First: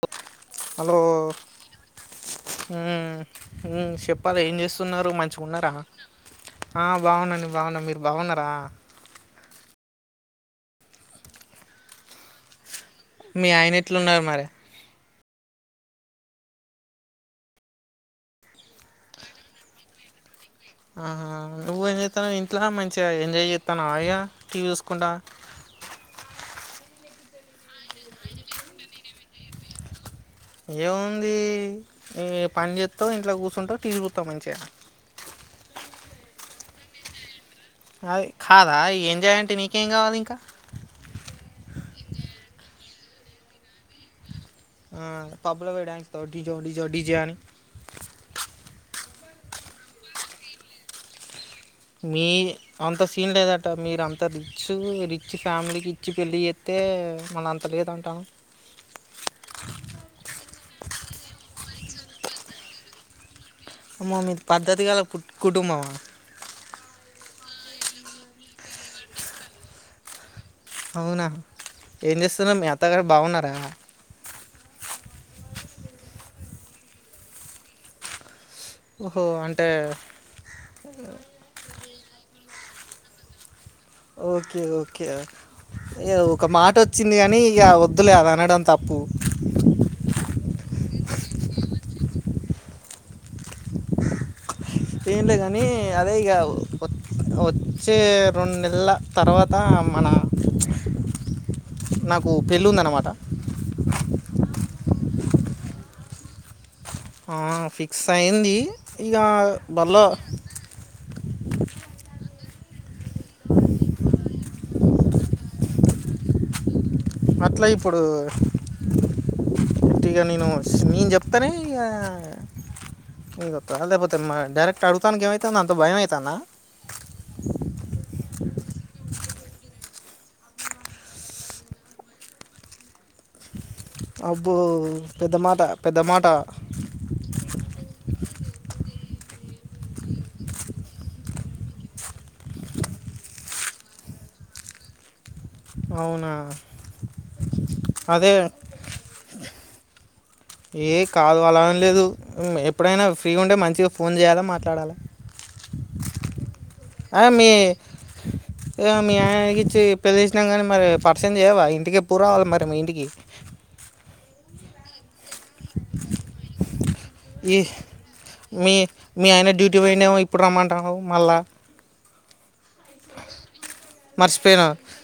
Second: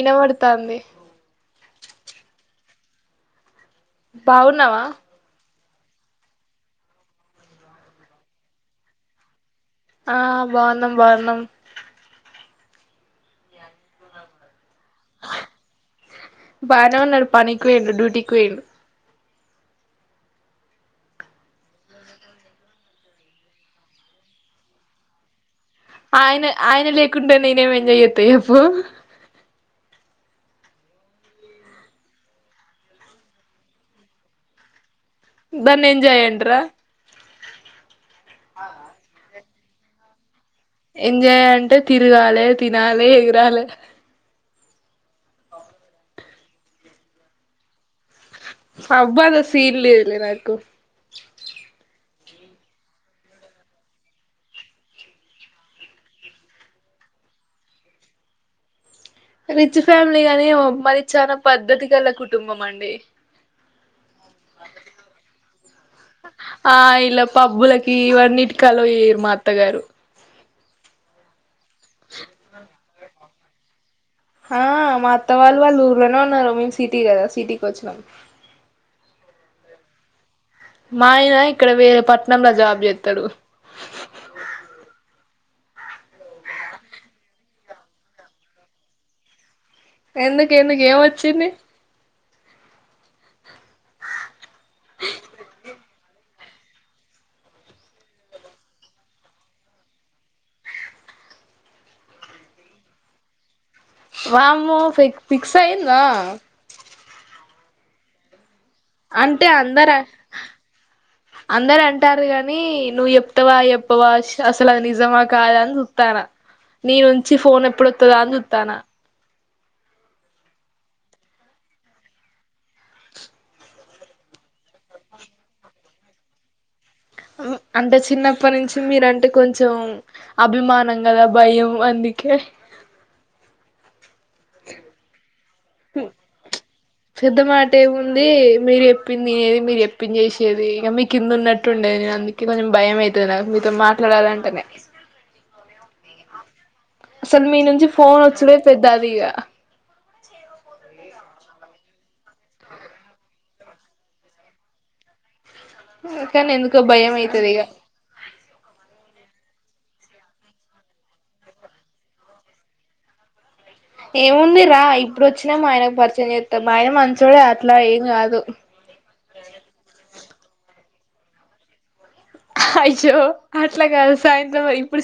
ఇనబడుతాంది hello చెప్పాలే ఏం బాగున్నావా చేస్తున్నరు మంచిగా ఉన్నరా. ఆ బాగున్నాఅండి బాగున్నా. మీరు బాగున్నరా? ఆ బావున్నం బావున్నం మీ ఆయన ఏట్లున్నరు మరి. బానే ఉన్నడు పనికి పోయిండు డ్యూటీకి వోయిండు. ఆహా నువ్వు ఏం చేత్తన్నవు ఇంట్లా మంచిగా ఎంజాయ్ చేత్తనవా ఇగా టీవీ చూసుకుంటా. ఆయన ఆయన లేకుంటే నేనేం ఎంజాయ్ చేత్తా చెప్పు. ఏముంది ఈ పని చేస్తవు ఇంట్ల కూసుంటవు టీవీ చూస్తవు మంచిగా. దాన్ని ఎంజాయ్ అంటరా. అది కాదా ఏంజాయ్ అంటే నీకేం కావాలి ఇంకా. ఎంజాయ్ అంటే తిరగాలే, తినాలే ఎగురాలే ఆ పబ్ల పోయి డ్యాన్స్ చేస్తవా డిజో డి జే డి జే అని. పబ్బా అంత సీన్ లేదులే నాకు. మీ అంత సీన్ లేదట. మీరు అంత రిచ్ రిచ్ ఫ్యామిలీకి ఇచ్చి పెళ్ళి చేస్తే అయితే మరి అంత లేదు అంటానవు. అ రిచ్ ఫ్యామిలీ గాని మాది చానా పద్ధతి గల్ల కుటుంబం అండి. అమ్మో మీది పద్ధతి గల కు కుటుంబమా. ఆ ఇలా పబ్బులకి ఇవన్నిటికి అలో చెయ్యరు మా అత్తగారు. అవునా ఏం చేస్తున్నరు మీ అత్తగారు బాగున్నరా. ఆ మా అత్త వాళ్ళు వాళ్ళు ఊర్లనే ఉన్నరు, మేం సిటీ కదా సిటీకి వచ్చినం. ఓహో అంటే మా ఆయన ఇక్కడ వేరే పట్నంల జాబ్ చేస్తడు. ఓకే ఓకే యా ఇగ ఒక మాట వచ్చింది కానీ ఇగ వద్దులే అది అనడం తప్పు. ఎందుకు ఎందుకు ఎం వచ్చింది. ఏంలేదు కాని అదేఇగా వచ్చే రెండు నెలల తర్వాత మన నాకు పెళ్ళుందన్నమాట. వామ్మో ఫి ఫిక్స్ అయిందా. ఆ ఫిక్స్ అయ్యింది. అంటే అందరు అందరు అంటారు కాని, నువ్వు చెప్తావా చెప్పవా అసలు నిజమా కాదా అని చూత్తాన్న. నీ నుంచి ఫోన్ ఎప్పుడొత్తదా అని చూత్తాన్నా. అంటే ఇగా నేను నేను చెప్తనే ఇగా ఇ గొత్త లేకపోతే డైరక్ట్ అడుగుతానికి పం అవుతాన అంత భయం అయితానా అంటే చిన్నప్పటి నుంచి మీరంటే కొంచెం అభిమానం కదా భయం అందుకే అబ్బో పెద్దమాట పెద్ద మాట పెద్ద మాట మీరు చెప్పింది ఏ మీది మీరు చెప్పింది చేసేది ఇంక మీ కింద ఉన్నట్టు ఉండేది నేను అందుక కొంచెం భయం అయితే నాకు మీతో మాట్లాడాలి అంటేనే అవునా అసలు మీ నుంచి ఫోన్ అదే వచ్చుడె పెద్దది ఇక ఏ కాదు అలా అని లేదు ఎప్పుడైనా ఫ్రీ ఉంటే మంచిగ ఫోన్ చేయాలె మాట్లాడాలి కానీ ఎందుకు అ మీ ఇగ మీ ఇ ఇచ్చి పెళ్ళి చేసినా గానీ మరి పర్సెం జెవా ఇంటికి పూ రావాలి మరి మీ ఇంటికి ఏముంది రా ఇ ఇప్పుడు వచ్చినా ఆయనక్ పరిచయం చేస్తాం మ ఆయన మంచి చోడే ఈ అట్లా ఏం కాదు ఎప్పుడ్ రమ్మంటార్ మళ్ళ అయ్యో అట్లగాదు సాయంత్రం మర్చిపోయినా ఇప్పుడు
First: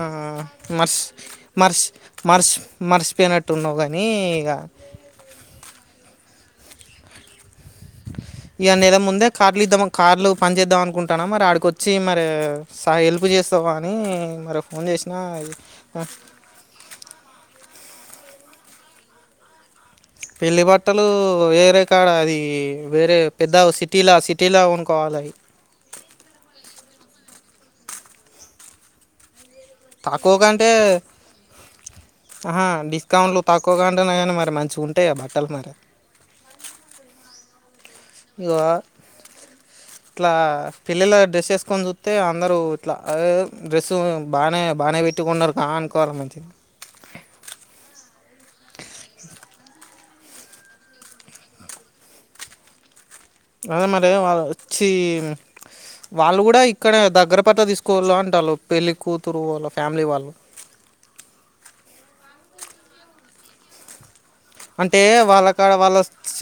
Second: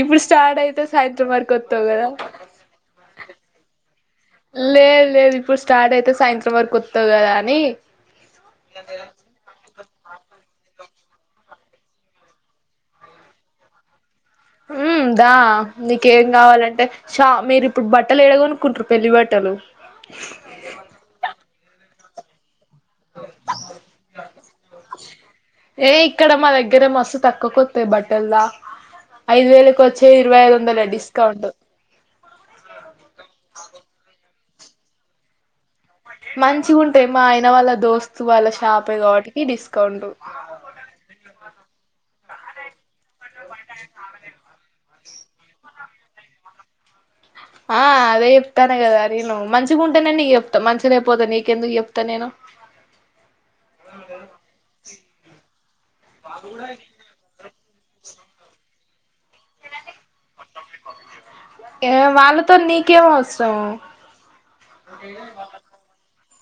ఇప్పుడు స్టార్ట్ అయితే మర్చి సాయంత్రం వరకి మర్చి వస్తావు మర్చి మర్చిపోయినట్టున్నావు కానీ ఇక లే లేదు ఇప్పుడు స్టార్ట్ అయితే సన్ కస్టమర్ కొత్త ద్ కదా అని ఇగ నెన్ ముందే కార్లు ఇద్దా కార్లు పని చేేద్దాం అనుకుంటాన్నా మార్ ఆడికొచ్చ వచ్చి మరి సా హెల్ప్ చేస్తావు కాని ఉమ్ దా నీకేం కావాలంటే షా మీరు ఇప్పుడు బట్టలు ఏడ గొనుకుంటారు పెళ్లి బట్టలు పెళ్లి బట్టలు వేరె కాడా అది. వేరే పెద్ద సిటీలా సిటీల కోన్ కోవాలే. కొకొత్తయి బట్టల్లా ఐదు వేలు. తక్కువ గంటే డిస్కౌంట్లు తక్కువ గంటేన్నాని. మంచిగా ఉంటాయ బట్టలు మరి. మంచిగ ఉంటాయి మా ఆయన వాళ్ళ దోస్తు వాళ్ళ ఇక షాపే కాబట్టికి డిస్కౌంట్. ఇట్లా పిల్లల డ్రెస్ ఎసుకొని చూస్తే అందరు ఇట్ల డ్రెస్ బానే బానే పెట్టుకున్నారు అహ అనుకోవాలి మంచిది. ఆ అదే చెప్తాన్న కదా నేను మంచిగా ఉంటేనే నీకు చెప్తా మంచిగా లేకపోతే నీకెందుకు చెప్తా నేను. [inaudible] అదే మరి వాళ్ వచ్చి వాళ్ళు కూడ ఇక్కడ దగ్గర పట్ల తీసుకోళు అంటాన్లు. పేళ్లి కుత ఏ వాళ్లతోన్ నీకేం అవస్ దా అంటే వాళ్ళ కాడ వాళ్ళ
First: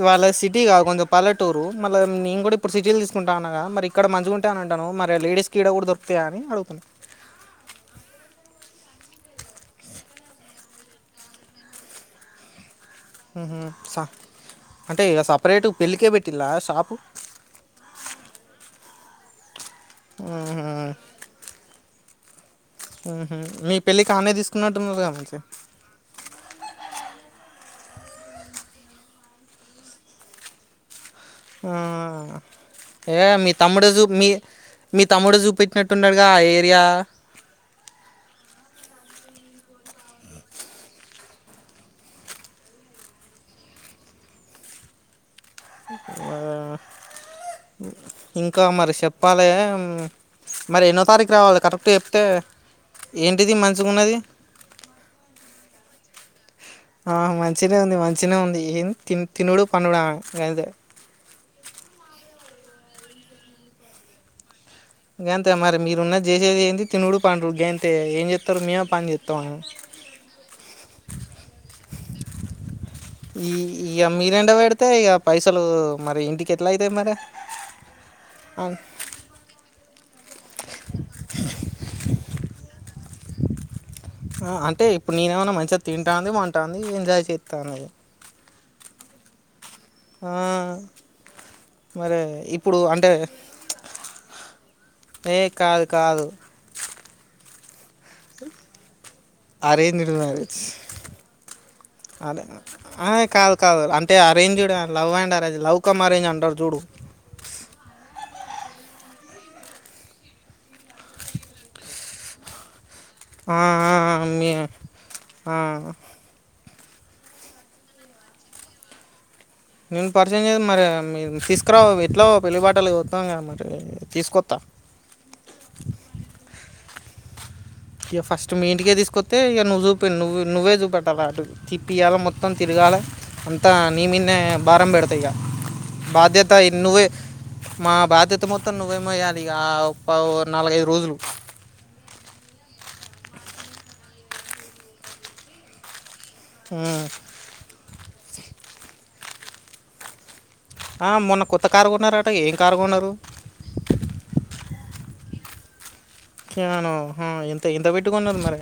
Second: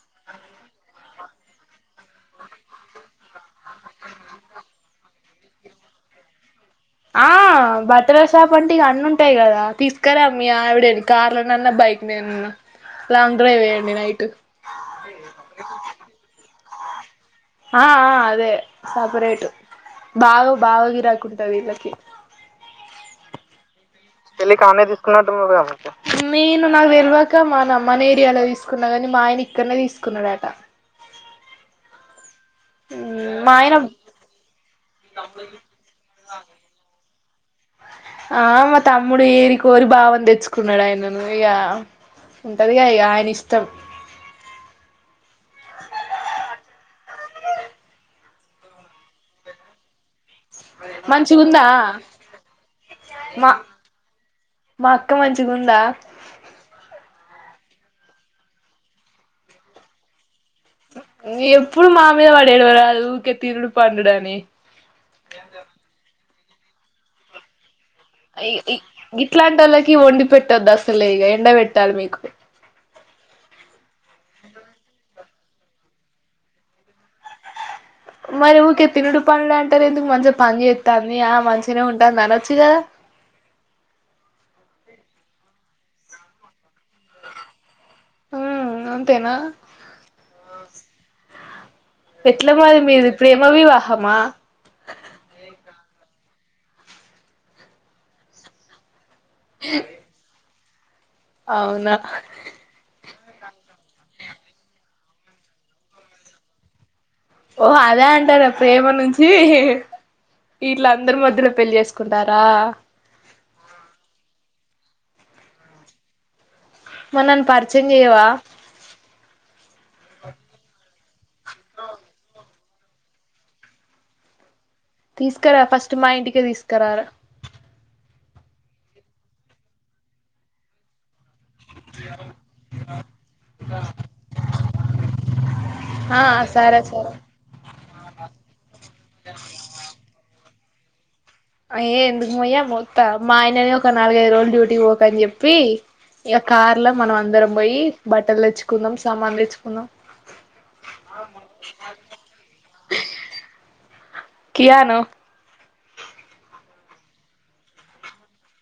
వాళ్ళ సిటీ కాదు. పల్లెటూరు మళ్ళ నేన్ కూడ ఇప్పుడు సిటిలు తీసుకుంటా అన్నగా మరి ఇక్కడ మంచి గుంటయి అంటన్నావు మరి లేడస్ కి ఈ కూడా దొరికు ఇగ అని ఆ బట్టల షాప్ అంటే ఇగా అన్నీ ఉంటాయి కదా తీస్క్రా మీ ఆవిడేని కార్లనన్న బైక్ మీద నన్నా. అంటే ఇక సప్రేటు పెళ్ళికే పెట్టిలా షాపు. అ ఆ అదే సపరేట్. బాగ మ్హూ. బాగ గిరాకి ఉంటది వీళ్ళకి మీక్ పెళ్లికీ ఆమె తీసుకున్నట్టు ఉన్నారు కదా నేను నాకు తెలవకా మన ఏరియాలో తీసుకున్నా కానీ మా ఆయన ఇక్కనే తీసుకున్నాడట. ఆ ఏ మీ మా ఆయన తమ్ముడే జుప్మీ మీ తమ్ముడు చూపెట్టినట్టున్నాడుగా ఆ ఏరియా ఆ మ తమ్ముడి కోరి బావని తెచ్చుకున్నాడు ఆయన ఇగా ఉంటదిక ఇగా ఆయన ఇష్టం. [inaudible] ఇంకా మరి చెప్పలేమ్ మరి ఎన్నో తారీఖు రావాలి మంచిగుందా కరెక్ట్ చెప్తే. మా ఏంటిది మంచిగా ఉన్నది. మా అక్క మంచిగుందా ఆ మంచినే ఉంది మంచినే ఉంది ఏం తి తినుడు పన్నుడా గంతే ఎప్పుడు మామిద పడి ఎడువారదు ఊకె తినుడు పండుడు అని గంతే మరి మీరున్నది చేసేది ఏంది తినుడు పండుడు. గం ఐ ఈ గీట్లాంటి ఓళ్ళకి వండి పెట్టొద్ అసలే ఇక ఎండ పెట్టాలి మీకు. ఈ ఇక మీరు ఎండ పెడితే ఇక పైసలు మరి ఇంటికి ఎట్లా అయితాయి మరి. మరి ఊకె తినుడు పండుడు అంటరూ ఎందుకు మంచి పని చేతంది ఆ మంచినే ఉంటాంది అనోచ్చు కదా. ఆ అంటే ఇప్పుడు నేను ఏమన్నా మంచిగా తింటాంది పంటంది ఎంజాయ్ చేస్తాంది. ఉ అంతేనా ఆ మరి ఎట్లా ఇప్పుడు మరి అంటే మీది ప్రేమ వివాహమా ఏ కాదు కాదు. అరేంజ్డ్ మ్యారేజ్ అవునా ఆల్లే ఆయ్ కాదు కాదు అంటే arranged love and arrange love cum arrange అంటారు చూడు. ఓ అదే అంటార ప్రేమ నుంచి ఇట్ల అందరి మధ్యల పెళ్లి చేసుకుంటారా ఆ ఆ ఆ మీ ఆ మరి నన్ పరిచయం చెయ్యవా. నేను పరిచయం చే మరి తీసుకురా ఎట్లా పెళ్లిబట్ టలు ఓత్తాం కద మరి తీసుకొస్తా తీసుకురా ఫస్ట్ మా ఇంటికి తీసుకురార ఇక ఫస్ట్ మీ ఇంటికే తీసుకొతే ఇక నువ్వు చూపడి నువ్వు నువ్వే చూప అలా అటు తిప్పియాల మొత్తం తిరగాలి అంతా నీ మీద నే భారం పెడతా ఇగ ఆ బాధ్యత ఈ సరే నువ్వే సరే మా బాధ్యత మొత్తం నువ్వే మొయ్యాలి ఇగ అవు పా ఒత్ నాలుగైదు రోజులు అయ్యే ఎందుకుమోయ మొత్త మా ఆయననే ఒక నాలుగైదు రోజులు డ్యూటీకి పోకని చెప్పి ఇక కార్ లో ఉమ్. మనం అందరం పోయి బట్టలు తెచ్చుకుందాం సామాన్లు తెచ్చుకుందాం ఆ మొన్న కొత్త కారుగొన్నారట ఏం కారుగొన్నారు కియాను క్యాను హు ఎంత ఎంత పెట్టుకున్నారు మరి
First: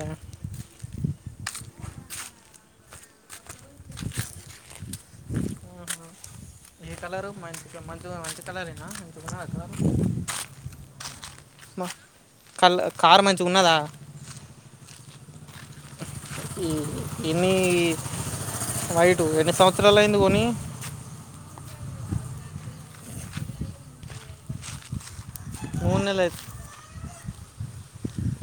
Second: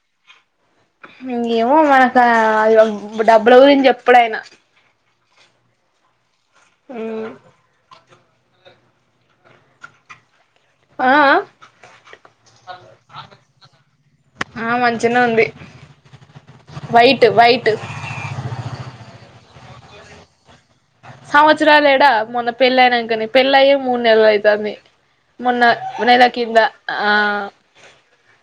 ఏమో మనకు కాడ డబ్బులు గురించి చెప్పుడు ఆయనా ఏ కలరు మంచి మంచి మంచి కలర్ ఏనా ఇ కలర్ ఆ మా కళ కారు మంచిగా ఉన్నదా చిన్న ఉంది ఈ వైట్ ఎన్ని వైట్ వైటు ఎన్ని సంవత్సరాలు అయింది కొనీ సంవత్సరలు ఎడా మొన్న పెళ్ళి అయినాకనే పెళ్లి అయ్యే మూడు నెలలు అయితంది మొన్న మూడు నెలలు నెల అయితే కింద ఆ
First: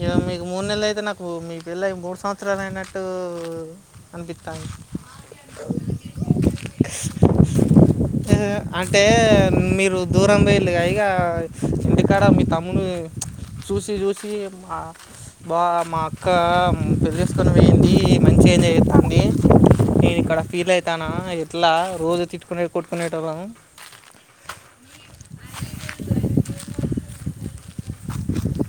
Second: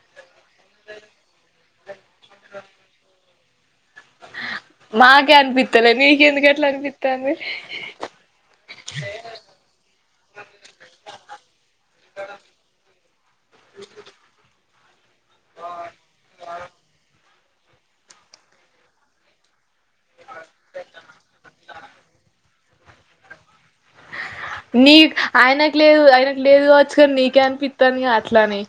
ఇక మీకు మూడు నెలలు అయితే నాకు మీ పెళ్లి అయి మూడు సంవత్సరాలు అయినట్టు అనిపిస్తుంది మాకే అనిపిత్తలే మీకు ఎందుకు అంటే మీరు దూరం పేలుగా ఇక ఇంటి కాడ మీ తమ్మువి చూసి చూసి ఆ బా మా అక్క పెళి తీసుకొని పోయింది మంచిగా ఎంజాయ్ చేతాంది నేను ఇక్కడ ఫీల్ అయితానా ఎట్లా రోజు తిట్టుకునే కొట్కునేటోళ్ళం నీ ఆయనకు లేదు ఆయనకు లేదు కావచ్చు కాని నీకే అనిపి తని ఆట్లానే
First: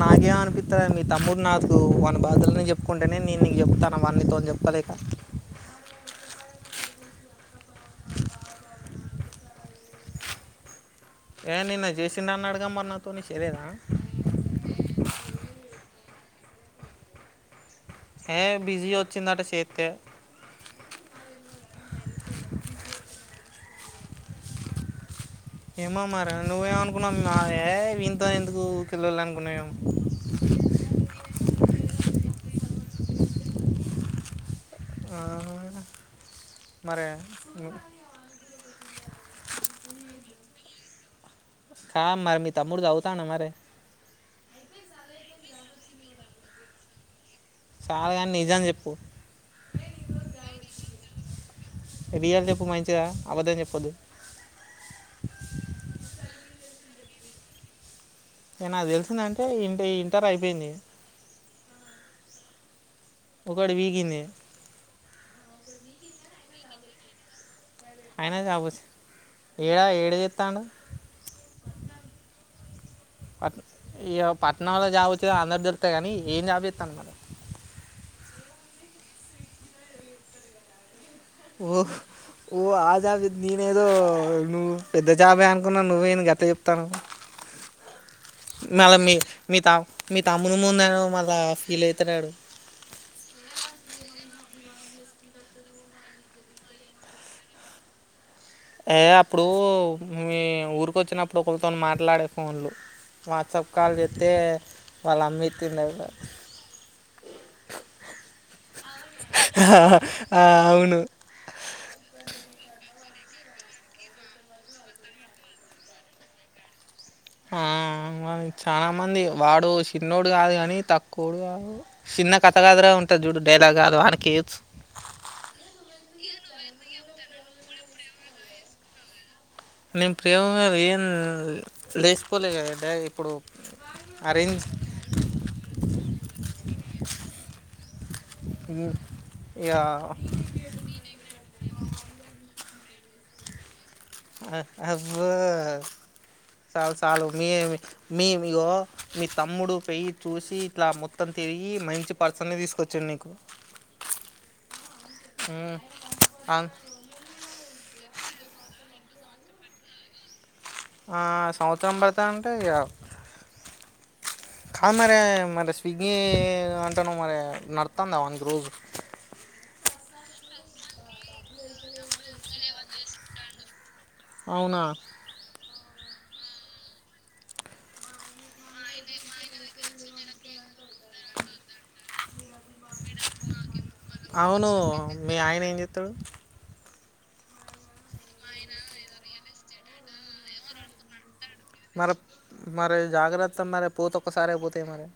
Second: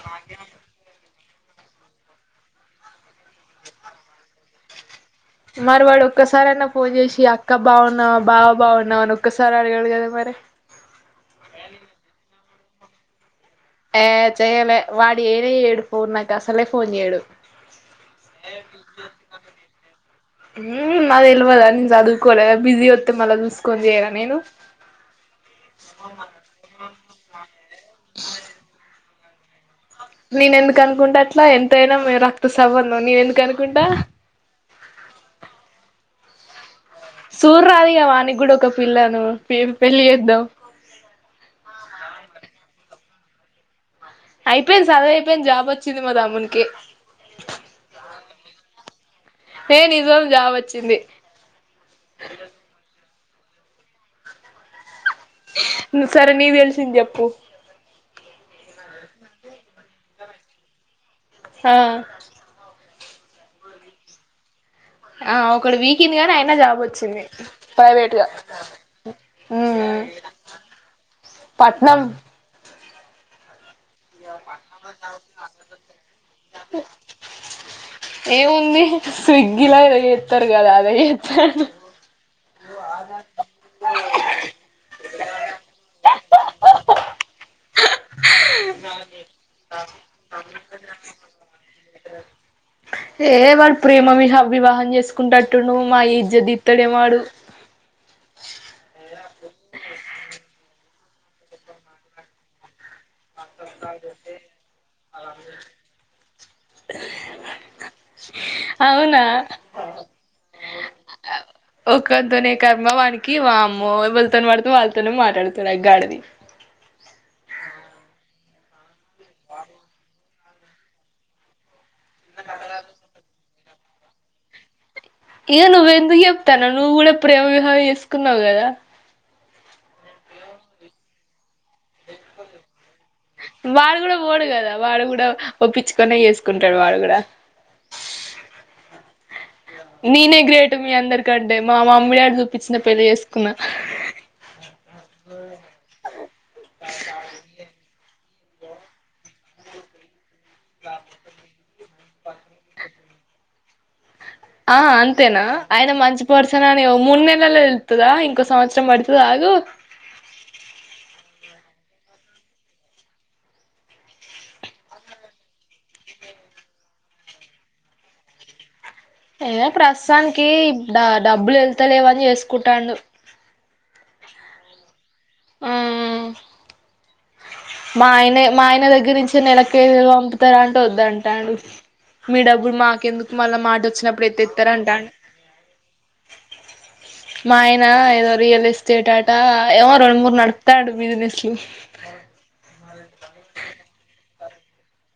నాకు ఏం అనిపిత్తలేను మీ తమ్ముడు నాకు వాని బాధలని చెప్పుకుంటేనే నేను నీకు చెప్తానా వాడు నీతో చెప్పలేక మరి వాడు ఒక్కసారి అయినా ఫోన్ చేసి అక్క బాగున్నావా బావ బాగున్నావా అని ఒక్కసారియినా అదే [unintelligible] మరి ఏ నిన్న చేసిండు అన్నాడుగా మరి నాతోని ఆ చెయ్యాలే వాడు ఏడే ఎడుపు నాకు అసలే ఫోన్ చెయ్యడు ఏ బిజీ వచ్చిందట చేత్తె మ్మ్ నాకు తెల్వదా ఇంకా కొన్ని చెయ్యాన నేను ఏమో మారి నువ్వేమనుకున్నావొ మా ఏ వినితో ఎందుకు ఉరికే లొల్లి అనుకున్నావేమో నేనెందుకు అనుకుంటా అట్లా ఎంతైనా మిము రక్తసంబంధం నినెందుకు అనుకుంటా ఆహ సూర్రదా ఇగ వానికి ఒక పిల్లని బిరిన పెళ్లి చేద్దాం కా మరి మీ తమ్ముడు చదువుతాండ మరి అయిపోయింది సదువు అయిపోయింది జాబ్ వచ్చింది మా తమ్ముడికి చాల కాని నిజం చెప్పు ఏయ్ నిజం జాబ్ వచ్చింది అపద్దం చెప్పద్దు సరే నీకు తెల్సింది చెప్పు ఇక నాకు తెలిసిందంటే ఇంట ఇంటర్ అయిపోయింది ఆ ఒకటి పీకింది ఆ ఒకటి పీకింది కాని అయినా జాబ్ వచ్చింది ప్రైవేట్ గా అయినా జాబ్ వచ్చి ఏడా ఏడ చేస్తాడు పట్నం అట్న్ ఇగ పట్నంలో జాబ్ వచ్చిందని అందరికీ తెలుత్తాది కానీ ఏం జాబ్ చేత్తాన్నడు మరి ఏముంది స్విగ్గీలో ఇదో చేస్తారు కదా అది ఓహ్ ఓ ఆ జాబే చేత్తన్నడ నేనేదో నువ్వు పెద్ద జాబే అనుకున్నా నువ్వేంది గట్ల చెప్తాండవు మళ్ళా మీ మీ తా మీ తమ్ముడు ముందు అనేవు మళ్ళా ఫీల్ అవుతాడు వాడు ఏహే వాడు ప్రేమ విహ వివాహం చేసు చేసుకుండేటట్టు ఉండు మా ఇజ్జాద్ తిత్తాడేమో వాడు ఏ అప్పుడు మీ ఊరికొచ్చినప్పుడు ఒకరితో మాట్లాడే ఫోన్లో వాట్సాప్ కాల్ చేత్తే వాళ్ళ అమ్మ ఎత్తిందాంట అవునా ఆ హా అవును ఒకనితొనే కర్మా వానికి కి అమ్మో ఏవాళ్ళతోని బాడితే వాళ్ళతోను మాట్లాడుతాడు ఆ గాడిది ఆ మ చాలా మంది వాడు చిన్నోడు కాదు కాని తక్కువోడు కాదు చిన్న కథ కాదుర ఉంటాది చూడు డైలాగ్ కాదు వానకి ఏయోచ్చు ఇక నువ్వెందుకు చెప్తాండవు నువ్వు కూడా ప్రేమ వివాహం చేసుకున్నావు కదా నేను ప్రేమ కాదు ఏంద్ వాడు కూడా పోడు అరేంజ్ కదా వాడు కూడా ఒప్పించుకునే చేసుకుంటాడు వాడు కూడా పుల్లు నేనే గ్రేట్ మీ అందరికంటే మా మమ్మీ వాళ్ళు చూపించిన పెళ్లి చేసుకున్నా అవ్వ చాలు చాలు మీ మీ మియో మీ తమ్ముడు పెళ్లి చూసి ఇట్లా మొత్తం తిరిగి మంచి పర్సన్ నే తీసుకొచ్చిండు నీకు ఆ అంతేనా ఆయన మంచి పర్సన్ అని మూడు నెలల్లో తెళ్తుదా ఇంకో సంవత్సరం పడు అగు అవతరం బడతా అంటే ఇగ కాద్ మరే మరి స్విగ్గీ అంటనవ్ మరి నడుత్తాందా వానికి రోజు? యే ప్రస్తుతానికి డా డబ్బులెళ్తలేవని చేసుకుంటాండు అవునా ఆ ఆ మా ఆయనే మా ఆయన దగ్గర నుంచి నెలకేడు వేలు పంపుతరా అంటే వద్ధంటాండు మీ డబ్బులు మాకెందుకు మళ్ళ మాటోచ్చినప్పుడు అవును ఎత్తెత్తరంటాండు. మీ ఆయన ఏం చేస్తాడు మాయనా ఏదో రియల్ ఎస్టేట్ ఆట ఏమో రొండు మూడు నడుపుతాండు బిజినెస్లు మరె మరి జాగ్రత్త మరే పోతొక్కసారే పోతయి మరె.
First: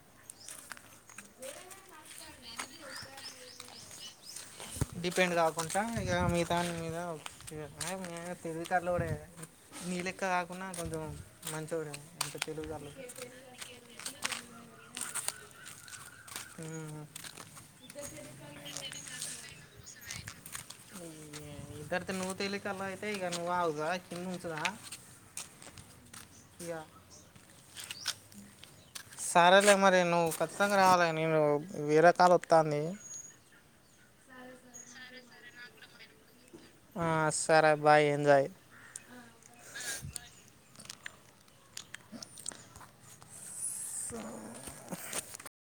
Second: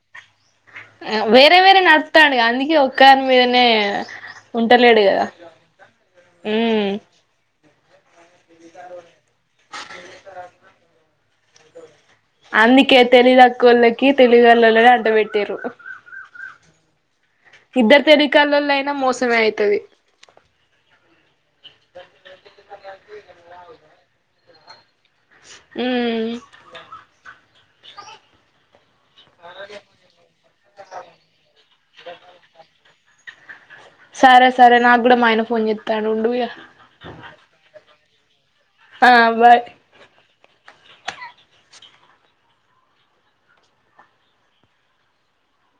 ఏ వేరే వేరే నడుప్తాండుగా అందుకే ఒక్కదాని మీదనే ఉంటలేడు కదా డిపెండ్ గాకుంటా ఇగా మిగతా దాన్మీద ఉమ్ [unintelligible] తెలివి కల్లోడే నీలెక్క గాకున్నా కొంచెం మంచోడే అందుకే తెలివి తక్కువోళ్లకి తెలివిగల్లోళ్ళనే అంట బెట్టిర్రు ఉమ్. ఇద్దరు తెలివికల్లోళ్ళయినా మోసమే అయితది. నీ ఇద్దర్ తె నువ్ తెలివి కల్లయితే ఇగ నువ్ ఆగుదువా కింద వుంచుదా ఉమ్ ఇగ సరేలే మరి నువ్వు ఖచ్చితంగా రావాలే, నేను వేరే కాల్ ఒత్తాంది సరే సరే నాగ్గుడ మా ఆయన ఫోన్ జెత్తాండు ఉండు ఇగ ఆ సరే బాయ్ ఏంజాయ్ ఆ బాయ్ సా